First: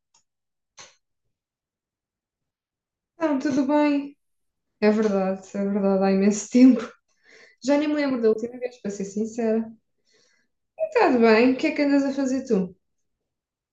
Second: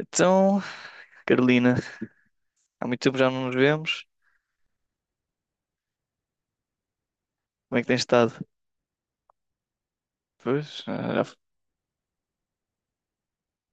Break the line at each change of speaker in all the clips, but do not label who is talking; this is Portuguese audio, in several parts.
Então, Carolina, há muito tempo já
Não,
não nos
tudo
vemos.
bem. É verdade, há imenso tempo.
Como
Já
é
nem
que
me
tens
lembro da
estado?
última vez, para ser sincera.
Pois,
E está bem, o que é que andas a fazer tu?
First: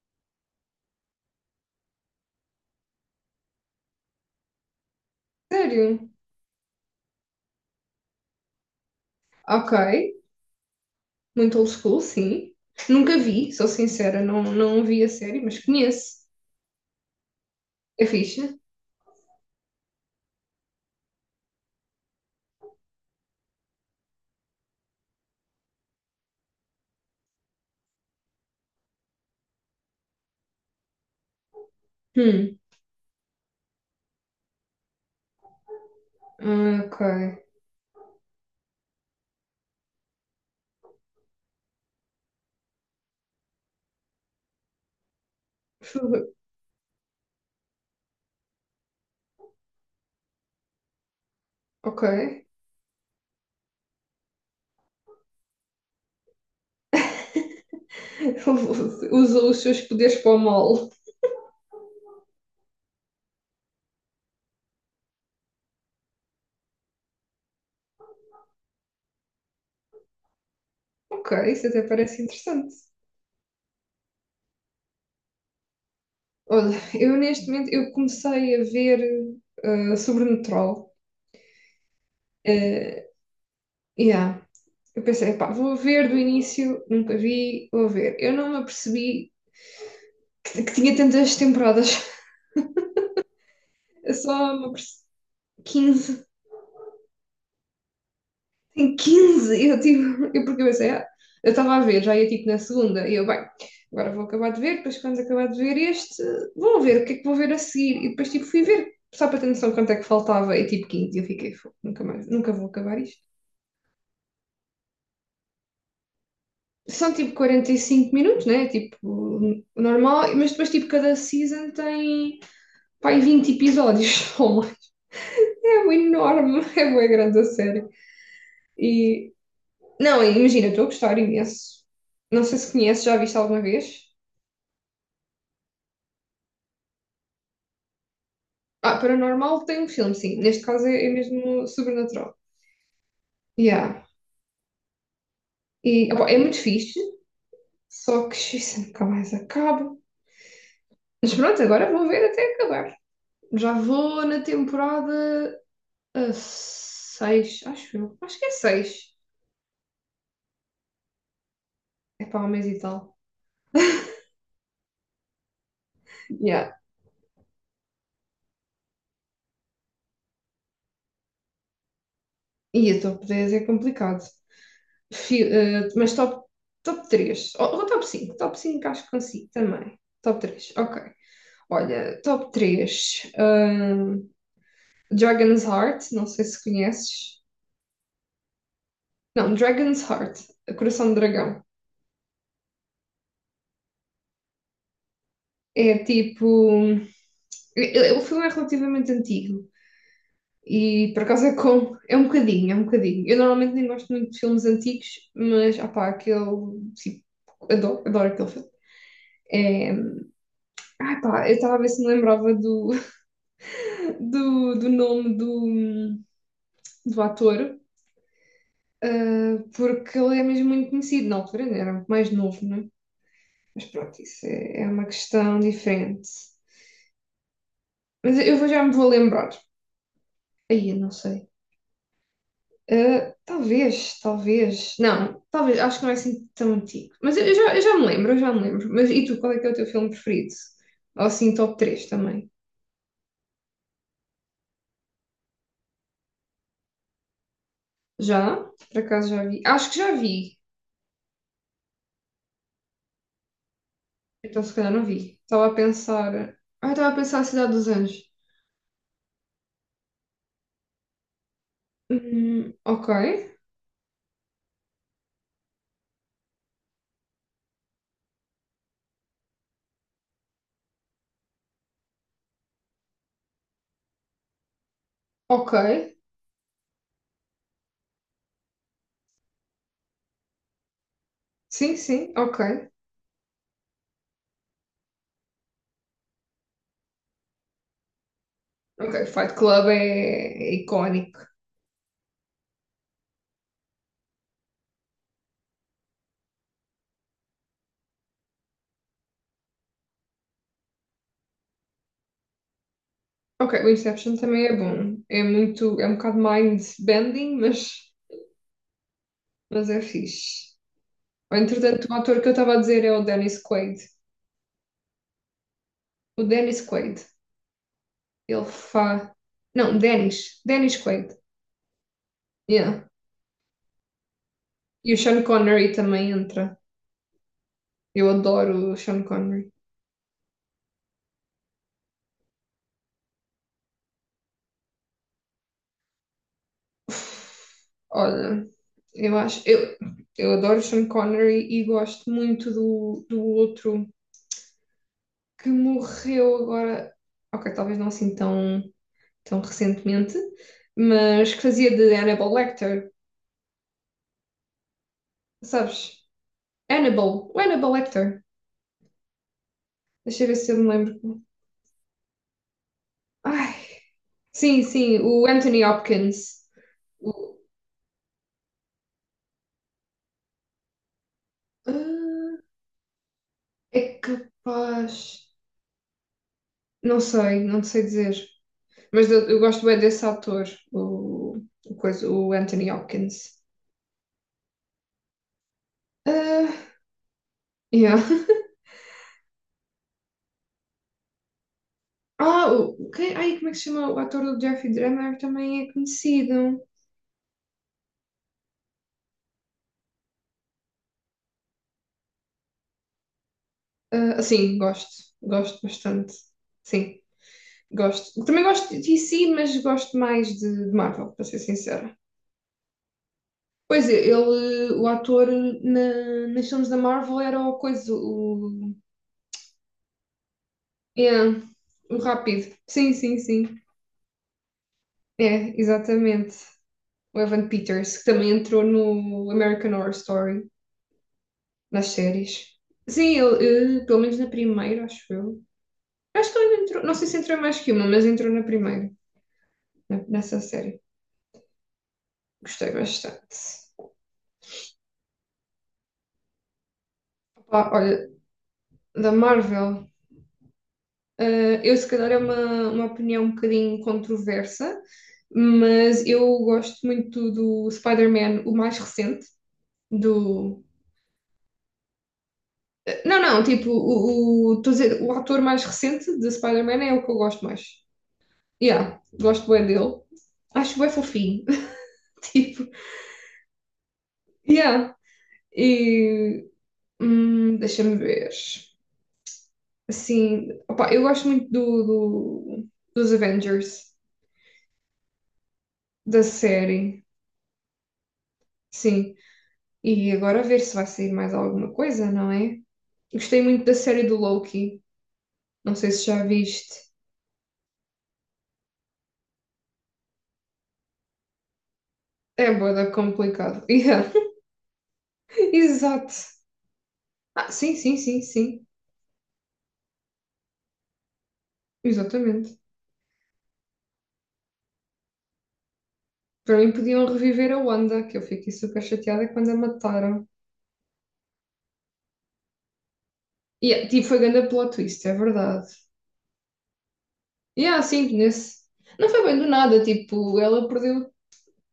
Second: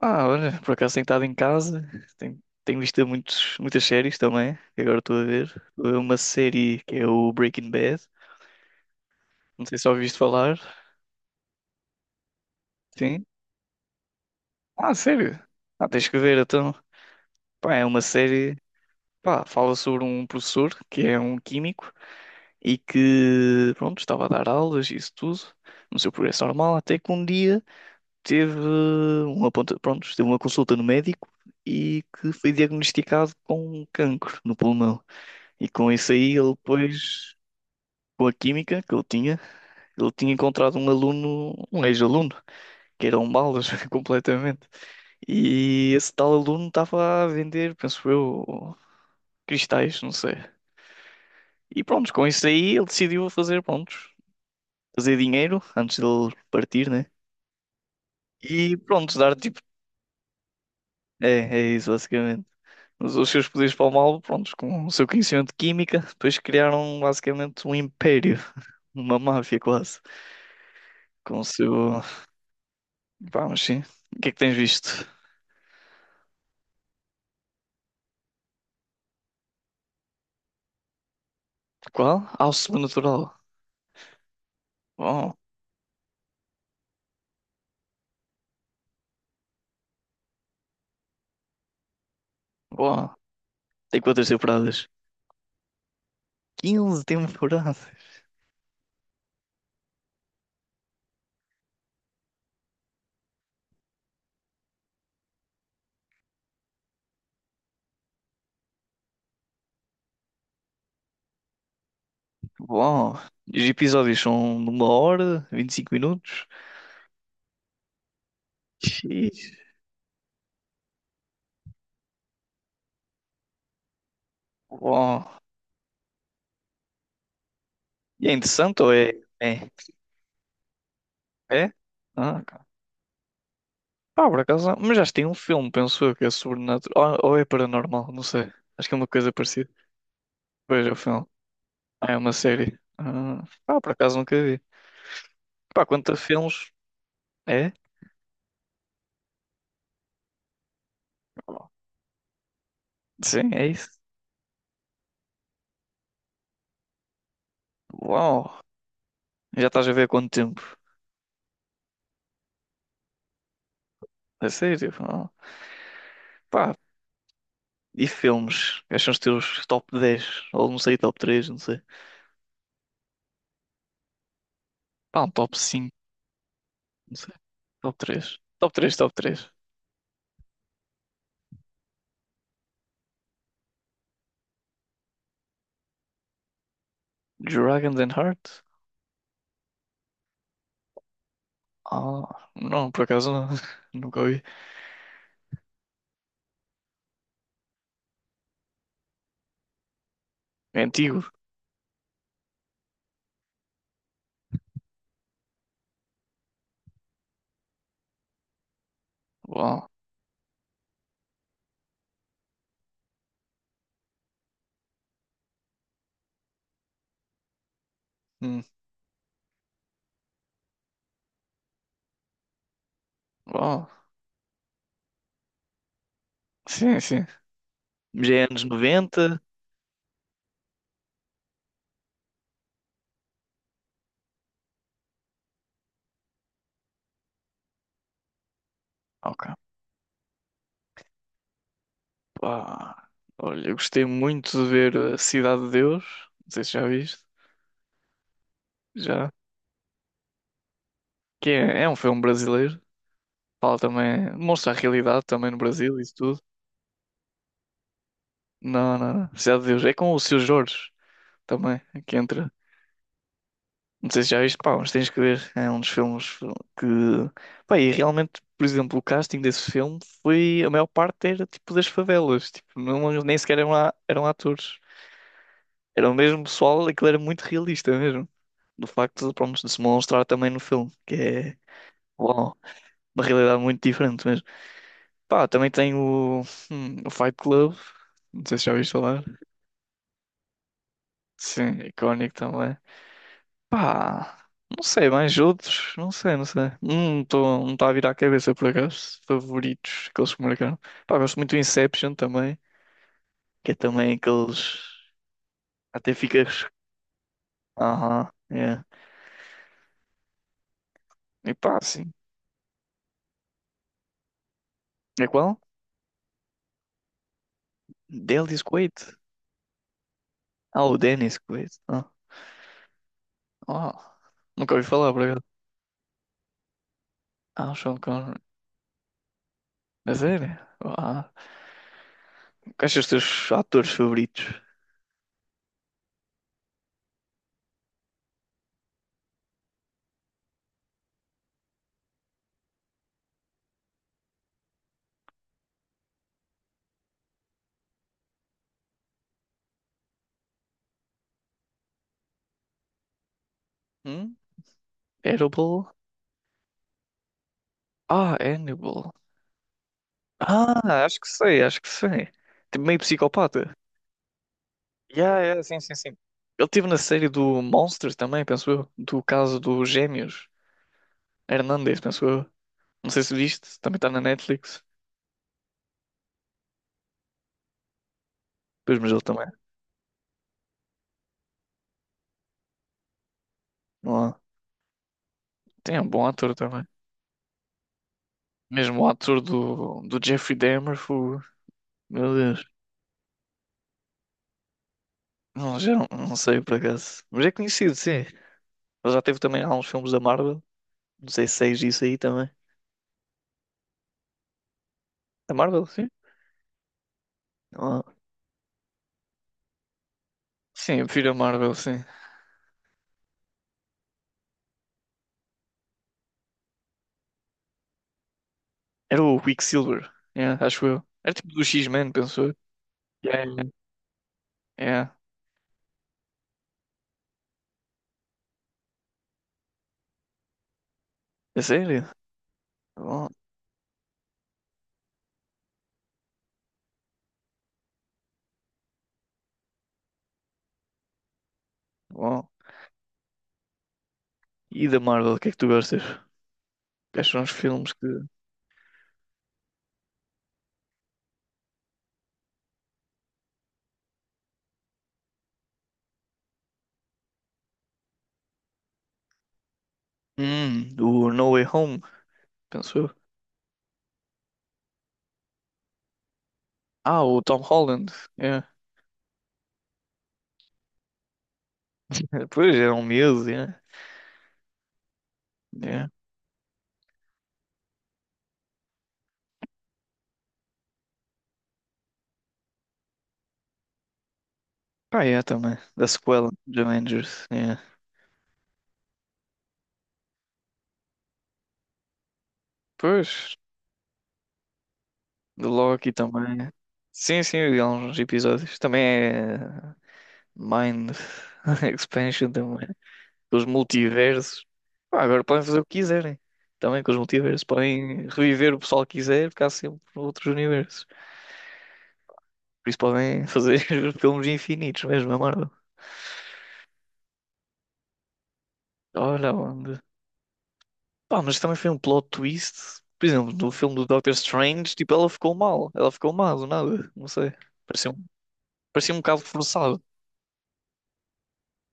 ah, olha, por acaso tenho estado em casa, tenho visto muitas séries também, que agora estou a ver. Estou a ver
Sério?
uma série que é o Breaking Bad, não
Ok,
sei se já ouviste falar.
muito old school, sim. Nunca
Sim?
vi, sou sincera, não
Ah,
vi a
sério?
série, mas
Ah, tens que
conheço.
ver então. Pá, é uma
É fixe?
série, pá, fala sobre um professor que é um químico e que, pronto, estava a dar aulas e isso tudo, no seu progresso normal, até que um dia teve pronto, teve uma consulta no médico e que foi
Hum,
diagnosticado com um cancro no pulmão. E com isso aí ele
ok.
depois, com a química que ele tinha encontrado um aluno, um ex-aluno, que era um balas completamente. E esse tal
Fu-
aluno estava a vender, penso eu, cristais, não sei. E
Ok.
pronto, com isso aí ele decidiu fazer, pronto, fazer dinheiro antes dele partir, né? E pronto, dar
Usou
tipo.
os seus poderes para o mal.
É, é isso, basicamente. Usou os seus poderes para o mal, prontos, com o seu conhecimento de química, depois criaram basicamente um império, uma máfia quase,
Ok,
com o
isso até
seu.
parece interessante.
Vamos, sim. O que é que tens visto?
Olha, eu neste momento eu comecei a ver Sobrenatural.
Qual? Ao Sobrenatural.
Uh, Eu pensei,
Bom,
pá, vou ver do início, nunca vi, vou ver. Eu não me apercebi que tinha tantas temporadas.
bom. Tem
Eu
quantas
só me
temporadas?
apercebi. 15.
15 temporadas.
Tem 15! Eu tipo, eu porque eu pensei, eu estava a ver, já ia tipo na segunda, e eu, bem, agora vou acabar de ver, depois quando acabar de ver este, vou ver o que é que vou ver a seguir. E depois tipo fui ver, só para ter noção quanto é que faltava, e tipo 15 e eu fiquei, "Fogo, nunca mais, nunca vou acabar
Bom.
isto."
E os episódios são de 1 hora, 25 minutos.
São tipo 45 minutos, né? Tipo,
Xiii.
normal, mas depois tipo cada season tem pai, 20 episódios.
Bom.
É um enorme, é uma grande a série.
E é interessante ou é?
E,
É?
não, imagina, estou a gostar
É?
imenso.
Ah,
Não sei se conheces, já viste alguma vez?
pá, por acaso, não. Mas já tem um filme, penso eu, que é sobrenatural. Ou é paranormal, não sei. Acho que é
Ah,
uma coisa
Paranormal
parecida.
tem um filme, sim. Neste caso
Veja o
é,
filme.
mesmo
Ah, é uma
sobrenatural.
série. Ah, pá, por
Yeah.
acaso nunca vi. Pá, quanto
E,
a
opá, é muito
filmes?
fixe,
É?
só que isso nunca mais acaba. Mas pronto, agora vou ver até acabar.
Sim, é
Já
isso.
vou na temporada 6, acho eu. Acho que é
Uau!
seis.
Já estás a ver há quanto tempo?
É para um mês e tal.
É sério? Uau.
Yeah.
Pá, e filmes? Quais são os teus top 10? Ou não sei, top três, não sei.
E a top 10 é complicado.
Pá, um
Fi-
top
eh,
cinco,
mas top, top
não sei.
três ou, ou
Top
top cinco,
três.
top
Top
5,
três.
acho que
Top três.
consigo também. Top 3 ok. Olha, top três, Dragon's Heart, não sei se conheces.
Dragons and Heart?
Não, Dragon's Heart, Coração de Dragão.
Ah, não, por acaso não. Nunca ouvi.
É tipo, o filme é relativamente antigo
É
e
antigo.
por acaso é com, é um bocadinho, é um bocadinho. Eu normalmente nem gosto muito de filmes antigos, mas, ah pá, aquele, tipo, adoro, adoro aquele filme.
Uau.
É, ah pá, eu estava a ver se me lembrava do, nome do ator,
Hum.
porque ele é mesmo muito conhecido. Na altura ainda era muito mais novo, não é? Mas
Oh,
pronto, isso é uma questão diferente.
sim, sim. Já
Mas
é
eu
anos
vou, já me vou
90.
lembrar. Aí, eu não sei. Ah, talvez, talvez. Não, talvez, acho que não é assim tão antigo. Mas eu já, eu já me lembro, eu já me lembro. Mas e tu, qual
Ok.
é que é o teu filme preferido? Ou assim, top 3 também.
Pá. Olha, eu gostei muito de ver a Cidade de Deus. Não sei se já viste.
Já? Por acaso
Já.
já vi? Acho que já vi.
Que é um filme brasileiro. Fala também.
Então,
Mostra
se
a
calhar não
realidade
vi.
também no
Estava a
Brasil, isso tudo.
pensar. Ah, estava a pensar a Cidade dos Anjos.
Não, não, não. Cidade de Deus. É com o Seu Jorge também, que entra.
Ok,
Não sei se já viste, pá, mas tens que ver. É um dos filmes que. Pá, e realmente, por exemplo, o casting desse filme foi. A maior parte era tipo das favelas. Tipo, não, nem sequer eram, eram atores.
ok.
Era o mesmo pessoal, aquilo era muito realista mesmo. Do facto de, pronto, de se mostrar também no filme, que é
Sim, sim,
uau,
ok.
uma realidade muito diferente mesmo. Pá, também tem o Fight Club, não sei se já ouviste falar.
Ok, Fight Club é, icónico.
Sim, icónico também. Pá, não sei, mais outros, não sei, não sei. Não tá a vir à cabeça por acaso, favoritos, aqueles que marcaram. Pá, gosto muito do Inception também, que
Ok,
é
o
também
Inception também é
aqueles.
bom. É muito, é
Até
um bocado
ficas.
mind-bending, mas,
Aham, é.
mas é fixe.
E pá,
Entretanto,
sim.
o ator que eu estava a dizer é o Dennis Quaid.
É qual?
O Dennis Quaid.
Dennis
Ele
Quaid.
faz. Não, Dennis.
Ah, o
Dennis Quaid.
Dennis Quaid. Ah,
Yeah.
uau. Nunca ouvi
E
falar,
o
por
Sean
acaso.
Connery também entra.
Ah, o Sean
Eu
Connery.
adoro o Sean Connery.
A sério? Ah, quais são os teus atores favoritos?
Olha, eu acho, eu adoro Sean Connery e gosto muito do, outro que morreu agora, ok, talvez não assim tão recentemente, mas que fazia de Hannibal Lecter,
Hum? Hannibal?
sabes? Hannibal, o Hannibal
Ah,
Lecter.
Hannibal.
Deixa eu ver se eu me
Ah, acho que
lembro.
sei, acho que sei. Tipo, meio psicopata.
Ai, sim, sim,
Yeah,
o
yeah, sim,
Anthony
sim, sim.
Hopkins.
Ele teve na série
O-
do Monsters também, penso eu. Do caso dos gêmeos. Hernandes, penso eu.
ah,
Não sei se viste, também
É
está na Netflix.
capaz. Não sei, não sei dizer.
Pois, mas ele
Mas
também.
eu gosto bem desse ator, o, o, coisa, o Anthony Hopkins.
Não há. Tem um bom ator
Ah,
também.
yeah.
Mesmo o ator do Jeffrey Dahmer, meu Deus.
Ah, o, quem, ai, como é que se chama? O ator do Jeffrey Dahmer
Não,
também
já
é
não, não sei por
conhecido.
acaso. Mas é conhecido, sim. Ele já teve também alguns filmes da Marvel. Não sei se é isso aí também.
Ah, sim, gosto.
Da
Gosto
Marvel, sim?
bastante. Sim,
Não há.
gosto. Também gosto de DC, mas gosto mais de
Sim, eu prefiro
Marvel,
a
para ser
Marvel, sim.
sincera. Pois é, ele, o ator na, nas filmes da Marvel era o coisa, o,
Era o Quicksilver, yeah, acho eu. Era tipo
yeah,
do X-Men,
o
penso eu.
rápido. Sim, sim,
Yeah, yeah.
sim.
Yeah.
É, exatamente. O Evan Peters, que também entrou no American Horror Story,
É sério?
nas séries.
Bom,
Sim, ele, pelo menos na primeira, acho eu. Acho que ele entrou, não sei se entrou em mais que uma, mas entrou na primeira, nessa série.
bom.
Gostei bastante.
E da Marvel, o que é que tu gostas? Quais são os
Opa,
filmes que.
olha, da Marvel, eu se calhar é uma, opinião um bocadinho controversa, mas eu gosto muito do Spider-Man, o mais recente, do...
Do No Way Home, penso eu.
Não, não, tipo, estou a dizer, o ator mais recente de Spider-Man é
Ah,
o que eu
o Tom
gosto mais.
Holland. Yeah.
Yeah, gosto bem dele. Acho bem fofinho.
Pois,
Tipo,
era um miúdo, yeah.
yeah.
Yeah.
E deixa-me ver. Assim, opa, eu gosto muito dos Avengers,
Pá, yeah, também. Da
da
sequela dos
série,
Avengers. Yeah.
sim. E agora a ver se vai sair mais alguma coisa, não é?
Pois,
Gostei muito da série do Loki.
do
Não sei
Loki
se já
também.
viste.
Sim, sim, eu vi alguns episódios. Também é Mind Expansion
É
também.
bué da
Com os
complicado. Yeah.
multiversos. Pá, agora podem fazer o que
Exato.
quiserem. Também com os multiversos.
Ah, sim, sim,
Podem
sim,
reviver o
sim.
pessoal que quiser, ficar sempre noutros universos.
Exatamente.
Por isso podem fazer filmes infinitos mesmo, é Marvel.
Para mim podiam reviver a Wanda, que eu fiquei super chateada
Olha
quando a
onde.
mataram.
Pá, mas também foi um plot twist. Por exemplo, no filme do
Yeah, tipo,
Doctor
foi grande plot
Strange, tipo,
twist,
ela
é
ficou
verdade.
mal. Ela ficou mal do nada. Não sei.
Yeah,
Parecia um,
sim, nesse
parecia um
Não
bocado
foi bem do
forçado.
nada, tipo, ela perdeu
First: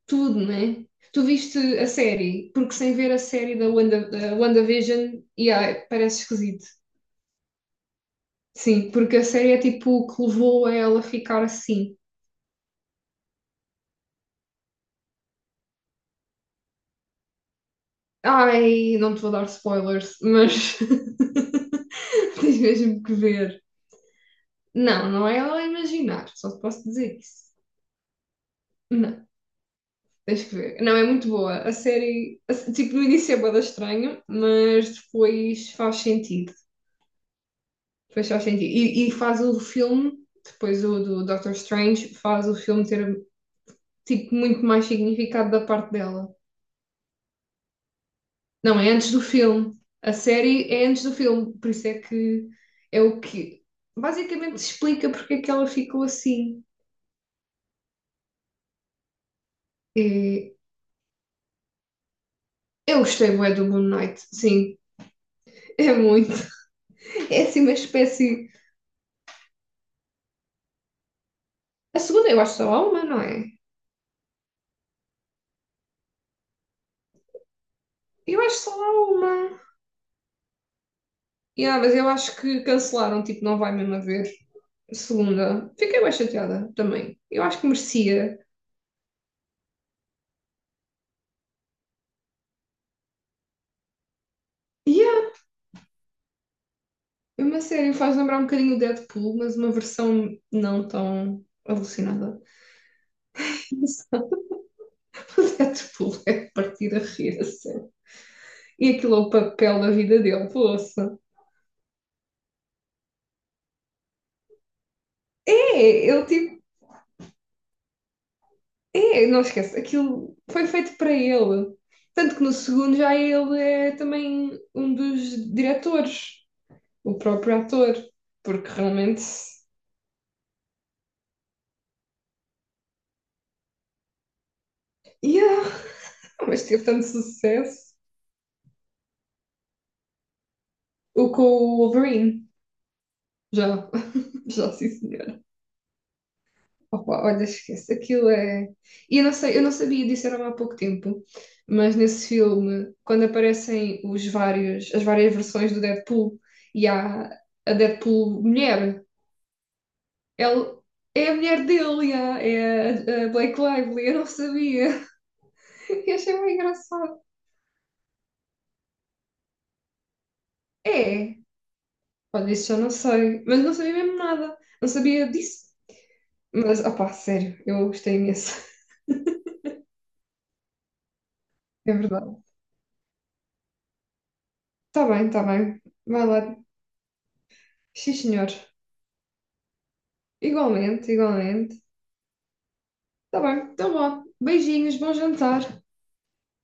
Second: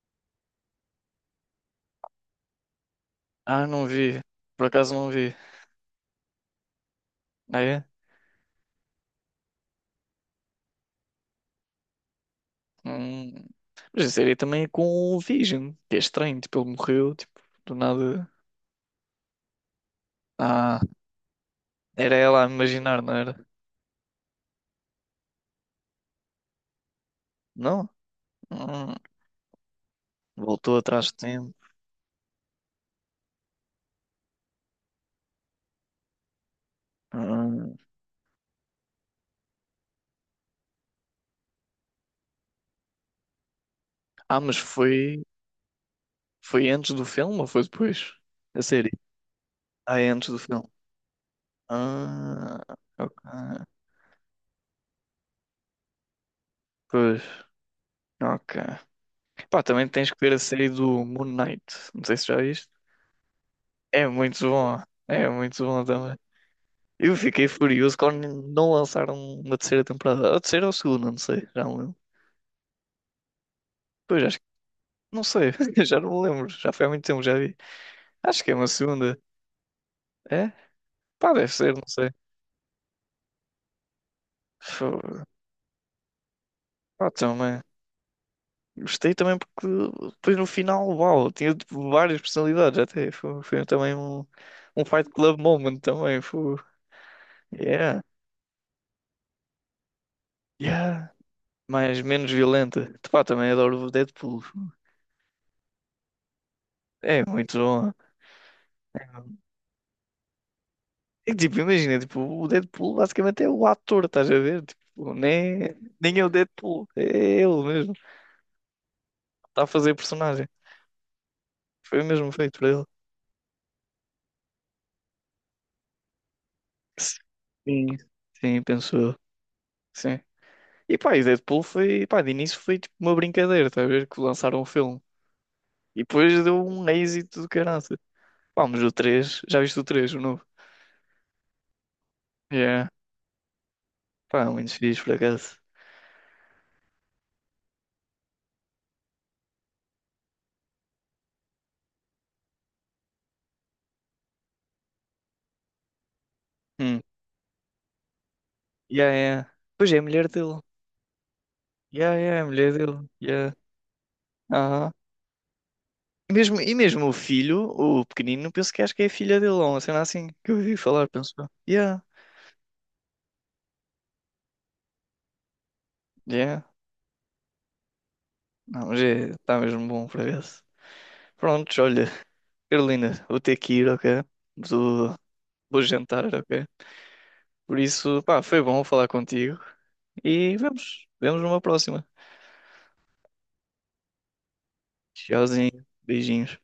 tudo, né? Tu viste a série, porque sem ver a série
Ah,
da,
não
Wanda,
vi.
da
Por acaso não
WandaVision,
vi.
yeah, parece esquisito.
Ah, é?
Sim, porque a série é tipo o que levou a ela ficar assim.
Hum. Mas a série também é com o Vision, que é estranho. Tipo, ele morreu, tipo, do nada.
Ai, não te vou dar spoilers, mas
Ah. Era ela a
tens
imaginar,
mesmo que
não era?
ver. Não, não é ela a imaginar, só te posso dizer isso.
Não? Hum,
Não. Tens que
Voltou
ver. Não, é
atrás de
muito
tempo.
boa. A série, a se- tipo, no início é bué da estranho, mas depois faz sentido.
Hum.
Depois faz sentido. E faz o filme, depois o do Doctor Strange, faz o filme ter, tipo,
Ah, mas
muito mais
foi,
significado da parte dela.
foi antes do filme ou foi depois? A
Não, é
série?
antes do filme.
Ah, é
A
antes do
série
filme.
é antes do filme, por isso é que
Ah,
é o que
ok.
basicamente explica porque é que ela ficou assim.
Pois, ok. Pá, também tens que ver a
E
série do Moon Knight. Não sei se já viste.
eu gostei bué do Moon
É
Knight,
muito
sim,
bom. É muito bom
é
também.
muito.
Eu
É
fiquei
assim uma
furioso quando
espécie.
não lançaram uma terceira temporada. A terceira ou a segunda, não sei. Já não lembro.
A segunda eu acho que só há uma, não é?
Pois, acho que. Não sei. Já não me lembro. Já foi há muito tempo, já vi.
Eu
Acho que é
acho
uma
só há
segunda.
uma.
É? Pá, deve ser,
Yeah,
não
mas eu
sei.
acho que cancelaram, tipo, não vai mesmo haver
Fo-
segunda. Fiquei bem chateada
Pá,
também. Eu acho
também.
que merecia.
Gostei também porque depois no final, uau, tinha tipo, várias personalidades até. Foi também um Fight
Yeah,
Club moment também. Foi,
é uma série
yeah,
faz lembrar um bocadinho o Deadpool, mas uma versão não
yeah.
tão
Mas menos
alucinada.
violenta. Pá, também adoro o Deadpool.
O Deadpool é de partir a
É
rir,
muito
assim.
bom.
E aquilo é o papel da vida dele, poça.
E tipo, imagina, tipo, o Deadpool basicamente é o ator, estás a ver? Tipo, nem,
É,
nem é
ele
o
tipo.
Deadpool, é ele mesmo.
É, não
Está a
esquece,
fazer
aquilo
personagem.
foi feito para ele.
Foi mesmo
Tanto que no
feito para ele.
segundo já ele é também um dos diretores. O próprio
Sim.
ator,
Sim,
porque
penso eu.
realmente.
Sim. E pá, e Deadpool foi, pá, de início foi tipo uma brincadeira, estás a ver? Que lançaram o filme.
Yeah,
E depois
mas
deu
teve
um
tanto
êxito do caralho.
sucesso.
Pá, mas o três, já viste o três, o novo?
O com o Wolverine,
Yeah,
já.
pá, muito
Já, sim,
fixe por
senhora.
acaso.
Opa, olha, esquece, aquilo é. E eu não sei, eu não sabia disso, era há pouco tempo, mas nesse filme, quando aparecem os vários, as várias versões do Deadpool e
Hum.
há a Deadpool mulher,
Yeah, yeah. Pois é, a mulher dele.
ela é a mulher dele,
Yeah, yeah, a mulher dele.
é a,
Yeah.
Blake Lively, eu não
Aham.
sabia. E achei bem
E mesmo o
engraçado.
filho, o pequenino, penso que acho que é a filha dele, ou uma cena assim, que eu ouvi falar, penso
É,
eu. Yeah,
olha, isso eu não sei, mas não sabia mesmo nada, não sabia disso.
yeah.
Mas, opá, sério, eu gostei imenso,
Não, mas é, está mesmo bom por acaso. Prontos,
é
olha,
verdade.
Carolina, vou ter que ir, ok? Vou,
Tá bem,
vou
vai
jantar,
lá,
ok? Por
sim
isso, pá,
senhor.
foi bom falar contigo. E
Igualmente,
vemos numa
igualmente.
próxima.
Tá bem, então vá, beijinhos, bom jantar.
Tchauzinho, beijinhos.